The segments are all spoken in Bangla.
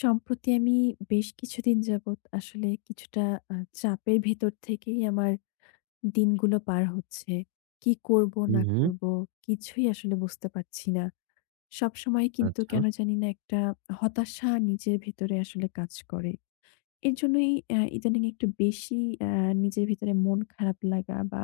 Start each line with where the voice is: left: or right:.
left: সম্প্রতি আমি বেশ কিছুদিন যাবৎ আসলে কিছুটা আ চাপের ভেতর থেকেই আমার দিনগুলো পার হচ্ছে। কি করব
right: হুম,
left: না
right: হুম।
left: করব কিছুই আসলে বুঝতে পারছি না। সবসময় কিন্তু
right: আচ্ছা,
left: কেন জানি না একটা হতাশা নিজের ভেতরে আসলে কাজ করে। এর জন্যই ইদানিং একটু বেশি আ নিজের ভিতরে মন খারাপ লাগা বা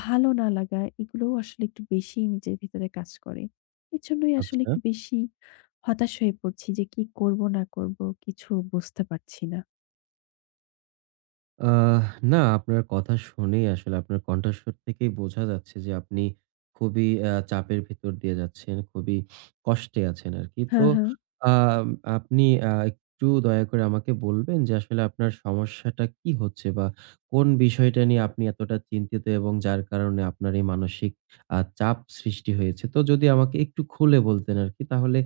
left: ভালো না লাগা এগুলোও আসলে একটু বেশি নিজের ভিতরে কাজ করে। এর জন্যই আসলে
right: আচ্ছা।
left: একটু বেশি হতাশ হয়ে পড়ছি যে কি করব না করব কিছু বুঝতে পারছি না।
right: আহ না আপনার কথা শুনেই আসলে আপনার কণ্ঠস্বর থেকেই বোঝা যাচ্ছে যে আপনি খুবই চাপের ভিতর দিয়ে যাচ্ছেন, খুবই কষ্টে আছেন আরকি।
left: হ্যাঁ,
right: তো
left: হ্যাঁ।
right: আম আপনি একটু দয়া করে আমাকে বলবেন যে আসলে আপনার সমস্যাটা কি হচ্ছে? বা কোন বিষয়টা নিয়ে আপনি এতটা চিন্তিত এবং যার কারণে আপনার এই মানসিক চাপ সৃষ্টি হয়েছে? তো যদি আমাকে একটু খুলে বলতেন আরকি, তাহলে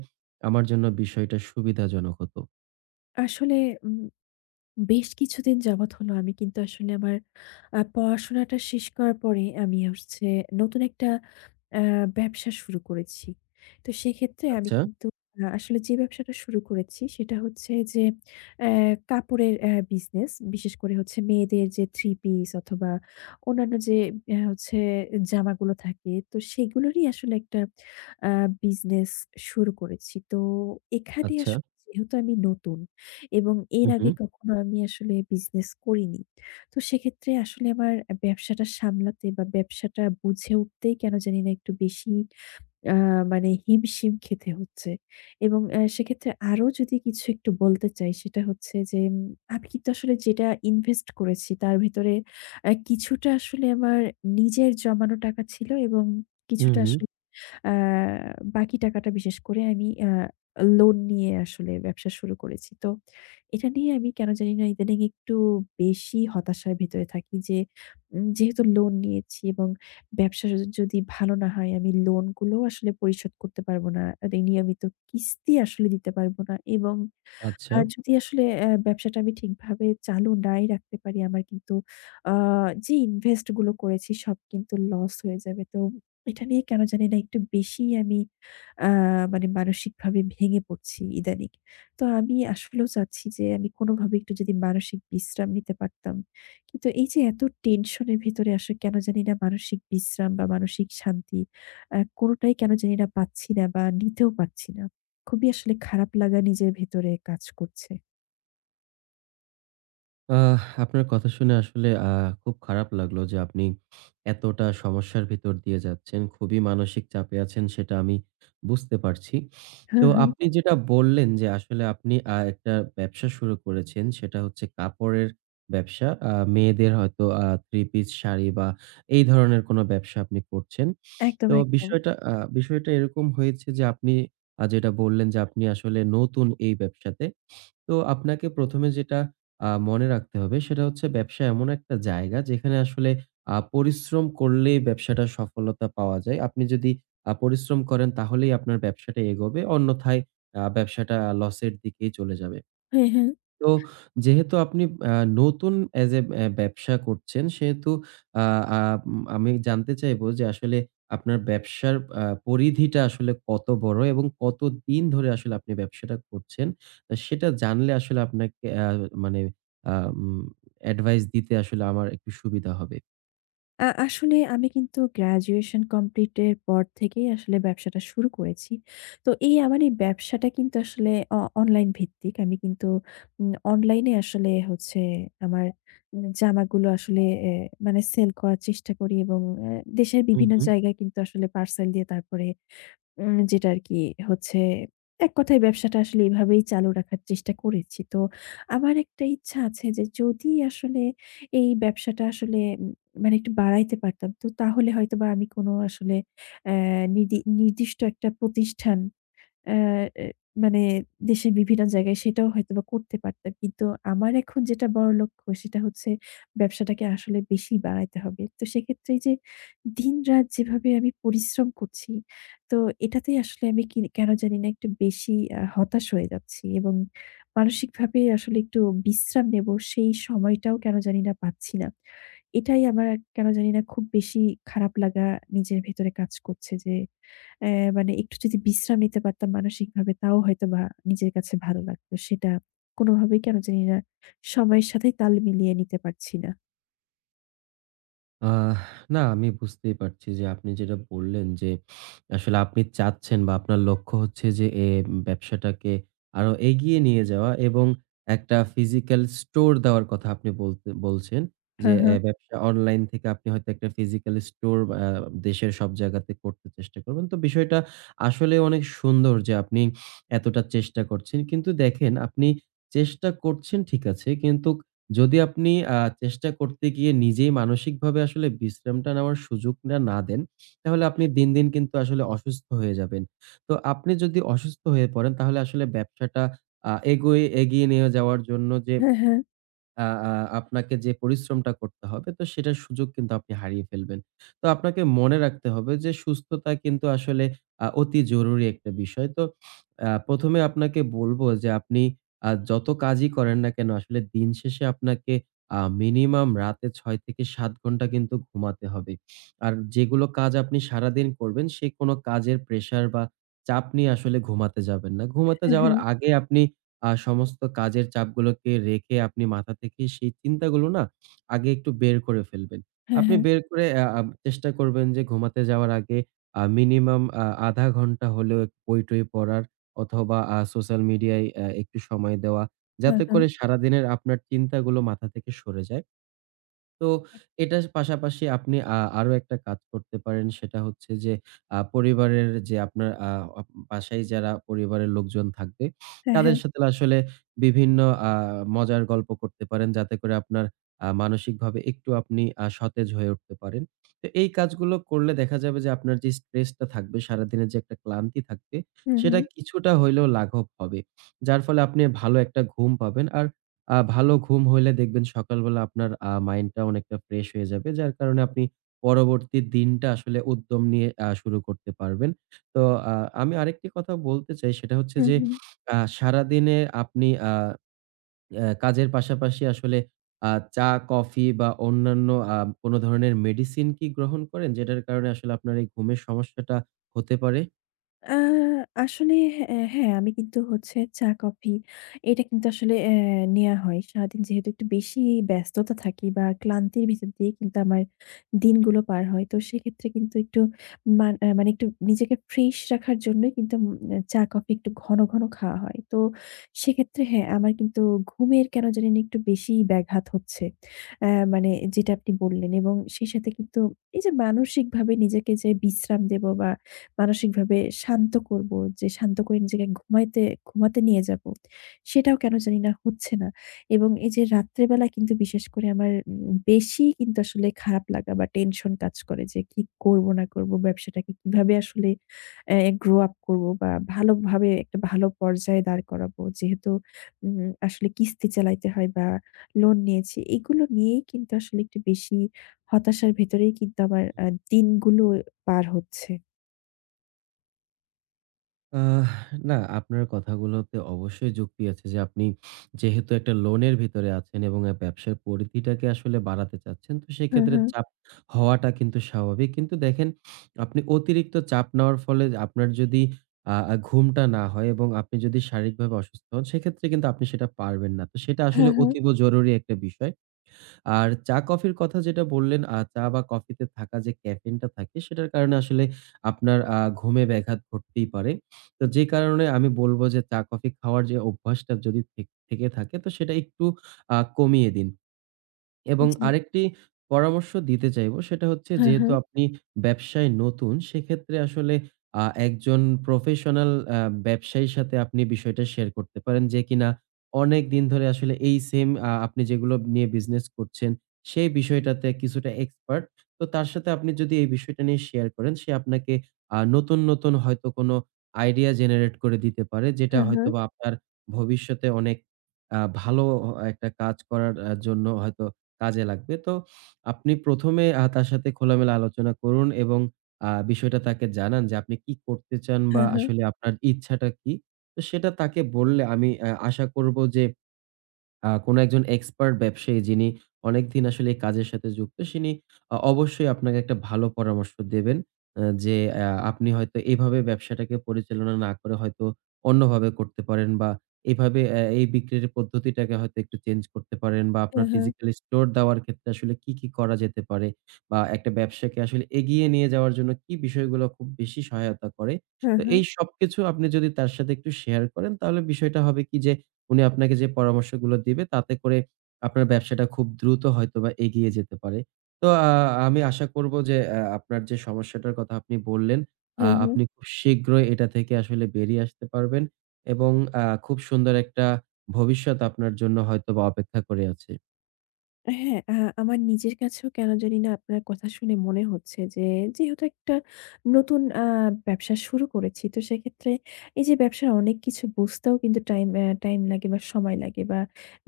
right: আমার জন্য বিষয়টা সুবিধাজনক হতো।
left: আসলে উম বেশ কিছুদিন যাবৎ হলো আমি কিন্তু আসলে আমার পড়াশোনাটা শেষ করার পরে আমি হচ্ছে নতুন একটা আ ব্যবসা শুরু করেছি। তো সেক্ষেত্রে আমি
right: আচ্ছা,
left: কিন্তু আসলে যে ব্যবসাটা শুরু করেছি সেটা হচ্ছে যে অ্যা কাপড়ের বিজনেস। বিশেষ করে হচ্ছে মেয়েদের যে থ্রি পিস অথবা অন্যান্য যে হচ্ছে জামাগুলো থাকে, তো সেগুলোরই আসলে একটা আ বিজনেস শুরু করেছি। তো এখানে
right: আচ্ছা।
left: আসলে যেহেতু আমি নতুন এবং এর
right: হু, হু,
left: আগে কখনো আমি আসলে বিজনেস করিনি। তো সেক্ষেত্রে আসলে আমার ব্যবসাটা সামলাতে বা ব্যবসাটা বুঝে উঠতেই কেন জানি না একটু বেশি আ মানে হিমশিম খেতে হচ্ছে। এবং সেক্ষেত্রে আরো যদি কিছু একটু বলতে চাই, সেটা হচ্ছে যে, আমি কিন্তু আসলে যেটা ইনভেস্ট করেছি তার ভেতরে কিছুটা আসলে আমার নিজের জমানো টাকা ছিল এবং
right: হু,
left: কিছুটা
right: হু।
left: আসলে আ বাকি টাকাটা বিশেষ করে আমি লোন নিয়ে আসলে ব্যবসা শুরু করেছি। তো এটা নিয়ে আমি কেন জানি না ইদানিং একটু বেশি হতাশার ভেতরে থাকি যে, যেহেতু লোন নিয়েছি এবং ব্যবসা যদি ভালো না হয়, আমি লোনগুলোও আসলে পরিশোধ করতে পারবো না। আর এই নিয়মিত কিস্তি আসলে দিতে পারবো না, এবং
right: আচ্ছা।
left: আর যদি আসলে ব্যবসাটা আমি ঠিকভাবে চালু নাই রাখতে পারি, আমার কিন্তু আ যে ইনভেস্ট গুলো করেছি সব কিন্তু লস হয়ে যাবে। তো এটা নিয়ে কেন জানি না একটু বেশিই আমি আ মানে মানসিকভাবে ভেঙে পড়ছি ইদানিং। তো আমি আসলেও চাচ্ছি যে আমি কোনোভাবে একটু যদি মানসিক বিশ্রাম নিতে পারতাম। কিন্তু এই যে এত টেনশনের ভেতরে আসলে কেন জানি না মানসিক বিশ্রাম বা মানসিক শান্তি কোনোটাই কেন জানি না পাচ্ছি না বা নিতেও পারছি না। খুবই আসলে খারাপ লাগা নিজের ভেতরে কাজ করছে।
right: আপনার কথা শুনে আসলে খুব খারাপ লাগলো যে আপনি এতটা সমস্যার ভিতর দিয়ে যাচ্ছেন। খুবই মানসিক চাপে আছেন, সেটা আমি বুঝতে পারছি। তো
left: হ্যাঁ, হ্যাঁ।
right: আপনি যেটা বললেন যে আসলে আপনি একটা ব্যবসা শুরু করেছেন, সেটা হচ্ছে কাপড়ের ব্যবসা। মেয়েদের হয়তো থ্রি পিস, শাড়ি বা এই ধরনের কোনো ব্যবসা আপনি করছেন।
left: একদম,
right: তো
left: একদম।
right: বিষয়টা এরকম হয়েছে যে আপনি যেটা বললেন যে আপনি আসলে নতুন এই ব্যবসাতে। তো আপনাকে ১ম এ যেটা মনে রাখতে হবে সেটা হচ্ছে, ব্যবসা এমন একটা জায়গা যেখানে আসলে পরিশ্রম করলেই ব্যবসাটা সফলতা পাওয়া যায়। আপনি যদি পরিশ্রম করেন তাহলেই আপনার ব্যবসাটা এগোবে। অন্যথায় ব্যবসাটা লসের দিকেই চলে যাবে।
left: হ্যাঁ, হ্যাঁ।
right: তো যেহেতু আপনি আ নতুন এজ এ ব্যবসা করছেন, সেহেতু আ আ উম আমি জানতে চাইবো যে আসলে আপনার ব্যবসার পরিধিটা আসলে কত বড় এবং কতদিন ধরে আসলে আপনি ব্যবসাটা করছেন? সেটা জানলে আসলে আপনাকে আ মানে আ উম অ্যাডভাইস দিতে আসলে আমার একটু সুবিধা হবে।
left: আসলে আমি কিন্তু গ্র্যাজুয়েশন কমপ্লিটের পর থেকেই আসলে ব্যবসাটা শুরু করেছি। তো এই আমার এই ব্যবসাটা কিন্তু আসলে অনলাইন ভিত্তিক। আমি কিন্তু অনলাইনে আসলে হচ্ছে আমার জামাগুলো আসলে এ মানে সেল করার চেষ্টা করি, এবং দেশের
right: হুম,
left: বিভিন্ন
right: হুম।
left: জায়গায় কিন্তু আসলে পার্সেল দিয়ে তারপরে যেটা আরকি হচ্ছে এক কথায় ব্যবসাটা আসলে এভাবেই চালু রাখার চেষ্টা করেছি। তো আমার একটা ইচ্ছা আছে যে যদি আসলে এই ব্যবসাটা আসলে মানে একটু বাড়াইতে পারতাম। তো তাহলে হয়তোবা আমি কোনো আসলে অ্যা নিদি নির্দিষ্ট একটা প্রতিষ্ঠান আ এ মানে দেশের বিভিন্ন জায়গায় সেটাও হয়তোবা করতে পারতাম। কিন্তু আমার এখন যেটা বড় লক্ষ্য সেটা হচ্ছে ব্যবসাটাকে আসলে বেশি বাড়াইতে হবে। তো সেক্ষেত্রে এই যে দিনরাত যেভাবে আমি পরিশ্রম করছি, তো এটাতেই আসলে আমি কি কেন জানি না একটু বেশি হতাশ হয়ে যাচ্ছি এবং মানসিকভাবে আসলে একটু বিশ্রাম নেব সেই সময়টাও কেন জানি না পাচ্ছি না। এটাই আমার কেন জানি না খুব বেশি খারাপ লাগা নিজের ভেতরে কাজ করছে যে অ্যা মানে একটু যদি বিশ্রাম নিতে পারতাম মানসিকভাবে, তাও হয়তোবা নিজের কাছে ভালো লাগতো। সেটা কোনোভাবেই কেন জানি না সময়ের সাথে তাল মিলিয়ে নিতে পারছি না।
right: আহ না, আমি বুঝতেই পারছি যে আপনি যেটা বললেন যে আসলে আপনি চাচ্ছেন বা আপনার লক্ষ্য হচ্ছে যে এ ব্যবসাটাকে আরো এগিয়ে নিয়ে যাওয়া এবং একটা ফিজিক্যাল স্টোর দেওয়ার কথা আপনি বলতে বলছেন, যে
left: হ্যাঁ, হ্যাঁ।
right: ব্যবসা অনলাইন থেকে আপনি হয়তো একটা ফিজিক্যাল স্টোর দেশের সব জায়গাতে করতে চেষ্টা করবেন। তো বিষয়টা আসলে অনেক সুন্দর যে আপনি এতটা চেষ্টা করছেন, কিন্তু দেখেন, আপনি চেষ্টা করছেন ঠিক আছে, কিন্তু যদি আপনি চেষ্টা করতে গিয়ে নিজেই মানসিকভাবে আসলে বিশ্রামটা নেওয়ার সুযোগটা না দেন, তাহলে আপনি দিন, দিন কিন্তু আসলে অসুস্থ হয়ে যাবেন। তো আপনি যদি অসুস্থ হয়ে পড়েন, তাহলে আসলে ব্যবসাটা এগিয়ে নিয়ে যাওয়ার জন্য যে
left: হ্যাঁ, হ্যাঁ।
right: আ আ আপনাকে যে পরিশ্রমটা করতে হবে, তো সেটার সুযোগ কিন্তু আপনি হারিয়ে ফেলবেন। তো আপনাকে মনে রাখতে হবে যে সুস্থতা কিন্তু আসলে অতি জরুরি একটা বিষয়। তো ১ম এ আপনাকে বলব যে আপনি যত কাজই করেন না কেন, আসলে দিন শেষে আপনাকে মিনিমাম রাতে ৬ থেকে ৭ ঘন্টা কিন্তু ঘুমাতে হবে। আর যেগুলো কাজ আপনি সারাদিন করবেন, সে কোন কাজের প্রেশার বা চাপ নিয়ে আসলে ঘুমাতে যাবেন না। ঘুমাতে
left: হ্যাঁ,
right: যাওয়ার
left: হ্যাঁ।
right: আগে আপনি সমস্ত কাজের চাপগুলোকে রেখে, আপনি মাথা থেকে সেই চিন্তাগুলো না আগে একটু বের করে ফেলবেন।
left: হ্যাঁ,
right: আপনি
left: হ্যাঁ।
right: বের করে আ আ চেষ্টা করবেন যে ঘুমাতে যাওয়ার আগে মিনিমাম ০.৫ ঘন্টা হলেও বই-টই পড়ার অথবা সোশ্যাল মিডিয়ায় একটু সময় দেওয়া।
left: হ্যাঁ,
right: যাতে
left: হ্যাঁ।
right: করে সারাদিনের আপনার চিন্তাগুলো মাথা থেকে সরে যায়। তো এটার পাশাপাশি আপনি আরো একটা কাজ করতে পারেন, সেটা হচ্ছে যে পরিবারের যে আপনার আ আপ বাসায় যারা পরিবারের লোকজন থাকবে,
left: হ্যাঁ,
right: তাদের
left: হ্যাঁ।
right: সাথে আসলে বিভিন্ন আ মজার গল্প করতে পারেন, যাতে করে আপনার মানসিকভাবে একটু আপনি সতেজ হয়ে উঠতে পারেন। তো এই কাজগুলো করলে দেখা যাবে যে আপনার যে স্ট্রেসটা থাকবে, সারাদিনের যে একটা ক্লান্তি থাকবে,
left: হু, হু।
right: সেটা কিছুটা হইলেও লাঘব হবে। যার ফলে আপনি ভালো একটা ঘুম পাবেন আর ভালো ঘুম হইলে দেখবেন সকালবেলা আপনার মাইন্ডটা অনেকটা ফ্রেশ হয়ে যাবে। যার কারণে আপনি পরবর্তী দিনটা আসলে উদ্যম নিয়ে শুরু করতে পারবেন। তো আ আমি আরেকটি কথা বলতে চাই, সেটা হচ্ছে
left: হু,
right: যে
left: হু।
right: সারাদিনে আপনি আ অ্যা কাজের পাশাপাশি আসলে আ চা, কফি বা অন্যান্য আ কোনো ধরনের মেডিসিন কি গ্রহণ করেন? যেটার কারণে আসলে আপনার এই ঘুমের সমস্যাটা হতে পারে?
left: আ আসলে হ্যাঁ, আমি কিন্তু হচ্ছে চা-কফি এটা কিন্তু আসলে নেয়া হয়। সারাদিন যেহেতু একটু বেশি ব্যস্ততা থাকি বা ক্লান্তির ভিতর দিয়ে কিন্তু আমার দিনগুলো পার হয়। তো সেক্ষেত্রে কিন্তু একটু মানে একটু নিজেকে ফ্রেশ রাখার জন্যই কিন্তু চা-কফি একটু ঘন, ঘন খাওয়া হয়। তো সেক্ষেত্রে হ্যাঁ, আমার কিন্তু ঘুমের কেন জানি না একটু বেশিই ব্যাঘাত হচ্ছে। মানে যেটা আপনি বললেন, এবং সেই সাথে কিন্তু এই যে মানসিকভাবে নিজেকে যে বিশ্রাম দেব বা মানসিকভাবে শান্ত করব, যে শান্ত করে নিজেকে ঘুমাতে নিয়ে যাব। সেটাও কেন জানি না হচ্ছে না। এবং এই যে রাত্রে বেলা কিন্তু বিশেষ করে আমার বেশি কিন্তু আসলে খারাপ লাগা বা টেনশন কাজ করে যে কি করব না করব, ব্যবসাটাকে কিভাবে আসলে grow up করব বা ভালোভাবে একটা ভালো পর্যায়ে দাঁড় করাবো। যেহেতু আসলে কিস্তি চালাইতে হয় বা লোন নিয়েছি। এগুলো নিয়েই কিন্তু আসলে একটু বেশি হতাশার ভেতরেই কিন্তু আমার দিনগুলো পার হচ্ছে।
right: আহ না, আপনার কথাগুলোতে অবশ্যই যুক্তি আছে যে আপনি যেহেতু একটা লোনের ভিতরে আছেন এবং ব্যবসার পরিধিটাকে আসলে বাড়াতে চাচ্ছেন। তো
left: হু,
right: সেক্ষেত্রে
left: হু।
right: চাপ হওয়াটা কিন্তু স্বাভাবিক। কিন্তু দেখেন, আপনি অতিরিক্ত চাপ নেওয়ার ফলে আপনার যদি আ আ ঘুমটা না হয় এবং আপনি যদি শারীরিকভাবে অসুস্থ হন, সেক্ষেত্রে কিন্তু আপনি সেটা পারবেন না। তো সেটা আসলে
left: হ্যাঁ, হ্যাঁ।
right: অতীব জরুরি একটা বিষয়। আর চা-কফির কথা যেটা বললেন, চা বা কফিতে থাকা যে ক্যাফেইনটা থাকে, সেটার কারণে আসলে আপনার ঘুমে ব্যাঘাত ঘটতেই পারে। তো যে কারণে আমি বলব যে চা-কফি খাওয়ার যে অভ্যাসটা যদি থেকে থাকে, তো সেটা একটু কমিয়ে দিন। এবং
left: জি।
right: আরেকটি পরামর্শ দিতে চাইবো, সেটা হচ্ছে
left: হ্যাঁ,
right: যেহেতু
left: হ্যাঁ।
right: আপনি ব্যবসায় নতুন, সেক্ষেত্রে আসলে একজন প্রফেশনাল আ ব্যবসায়ীর সাথে আপনি বিষয়টা শেয়ার করতে পারেন, যে কিনা অনেক দিন ধরে আসলে এই সেম আপনি যেগুলো নিয়ে বিজনেস করছেন সেই বিষয়টাতে কিছুটা এক্সপার্ট। তো তার সাথে আপনি যদি এই বিষয়টা নিয়ে শেয়ার করেন, সে আপনাকে নতুন, নতুন হয়তো কোনো আইডিয়া জেনারেট করে দিতে পারে, যেটা
left: হ্যাঁ, হ্যাঁ।
right: হয়তোবা আপনার ভবিষ্যতে অনেক ভালো একটা কাজ করার জন্য হয়তো কাজে লাগবে। তো আপনি ১ম এ তার সাথে খোলামেলা আলোচনা করুন এবং বিষয়টা তাকে জানান যে আপনি কি করতে চান বা
left: হ্যাঁ, হ্যাঁ।
right: আসলে আপনার ইচ্ছাটা কি? তো সেটা তাকে বললে আমি আশা করব যে কোনো একজন এক্সপার্ট ব্যবসায়ী, যিনি অনেকদিন আসলে এই কাজের সাথে যুক্ত, তিনি অবশ্যই আপনাকে একটা ভালো পরামর্শ দেবেন। আ যে আ আপনি হয়তো এভাবে ব্যবসাটাকে পরিচালনা না করে হয়তো অন্যভাবে করতে পারেন, বা এভাবে এই বিক্রির পদ্ধতিটাকে হয়তো একটু চেঞ্জ করতে পারেন, বা আপনার
left: হ্যাঁ, হ্যাঁ।
right: ফিজিক্যাল স্টোর দেওয়ার ক্ষেত্রে আসলে কি, কি করা যেতে পারে, বা একটা ব্যবসাকে আসলে এগিয়ে নিয়ে যাওয়ার জন্য কি বিষয়গুলো খুব বেশি সহায়তা করে।
left: হ্যাঁ,
right: তো
left: হ্যাঁ।
right: এই সবকিছু আপনি যদি তার সাথে একটু শেয়ার করেন, তাহলে বিষয়টা হবে কি যে উনি আপনাকে যে পরামর্শগুলো দিবে তাতে করে আপনার ব্যবসাটা খুব দ্রুত হয়তোবা এগিয়ে যেতে পারে। তো আমি আশা করব যে আপনার যে সমস্যাটার কথা আপনি বললেন,
left: হ্যাঁ, হ্যাঁ।
right: আপনি খুব শীঘ্রই এটা থেকে আসলে বেরিয়ে আসতে পারবেন এবং খুব সুন্দর একটা ভবিষ্যৎ আপনার জন্য হয়তোবা অপেক্ষা করে আছে।
left: হ্যাঁ, আমার নিজের কাছেও কেন জানি না আপনার কথা শুনে মনে হচ্ছে যে, যেহেতু একটা নতুন ব্যবসা শুরু করেছি, তো সেক্ষেত্রে এই যে ব্যবসার অনেক কিছু বুঝতেও কিন্তু টাইম লাগে বা সময় লাগে, বা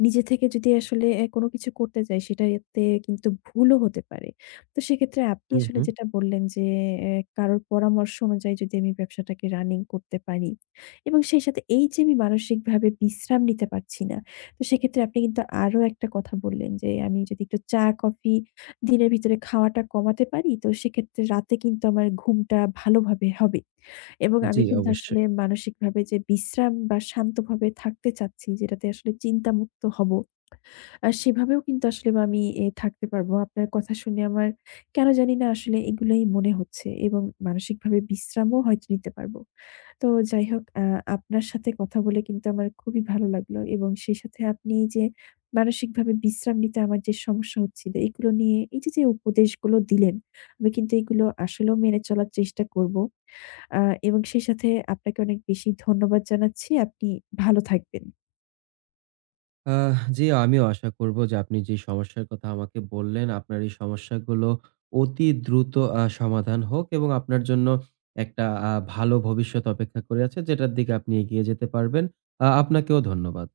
left: নিজে থেকে যদি আসলে কোনো কিছু করতে যাই সেটাতে কিন্তু ভুলও হতে পারে। তো সেক্ষেত্রে আপনি
right: হু,
left: আসলে
right: হু।
left: যেটা বললেন যে, অ্যা কারোর পরামর্শ অনুযায়ী যদি আমি ব্যবসাটাকে রানিং করতে পারি, এবং সেই সাথে এই যে আমি মানসিকভাবে বিশ্রাম নিতে পারছি না, তো সেক্ষেত্রে আপনি কিন্তু আরো একটা কথা বললেন যে, আমি যদি একটু চা, কফি দিনের ভিতরে খাওয়াটা কমাতে পারি, তো সেক্ষেত্রে রাতে কিন্তু আমার ঘুমটা ভালোভাবে হবে। এবং আমি
right: জি,
left: কিন্তু আসলে
right: অবশ্যই।
left: মানসিকভাবে যে বিশ্রাম বা শান্তভাবে থাকতে চাচ্ছি, যেটাতে আসলে চিন্তামুক্ত হব, সেভাবেও কিন্তু আসলে বা আমি এ থাকতে পারবো। আপনার কথা শুনে আমার কেন জানি না আসলে এগুলোই মনে হচ্ছে এবং মানসিকভাবে বিশ্রামও হয়তো নিতে পারবো। তো যাই হোক, আপনার সাথে কথা বলে কিন্তু আমার খুবই ভালো লাগলো, এবং সেই সাথে আপনি এই যে মানসিকভাবে বিশ্রাম নিতে আমার যে সমস্যা হচ্ছিল, এগুলো নিয়ে এই যে, যে উপদেশগুলো দিলেন, আমি কিন্তু এগুলো আসলেও মেনে চলার চেষ্টা করব। আ এবং সেই সাথে আপনাকে অনেক বেশি ধন্যবাদ জানাচ্ছি। আপনি ভালো থাকবেন।
right: জি, আমিও আশা করব যে আপনি যে সমস্যার কথা আমাকে বললেন, আপনার এই সমস্যাগুলো অতি দ্রুত সমাধান হোক এবং আপনার জন্য একটা ভালো ভবিষ্যৎ অপেক্ষা করে আছে, যেটার দিকে আপনি এগিয়ে যেতে পারবেন। আপনাকেও ধন্যবাদ।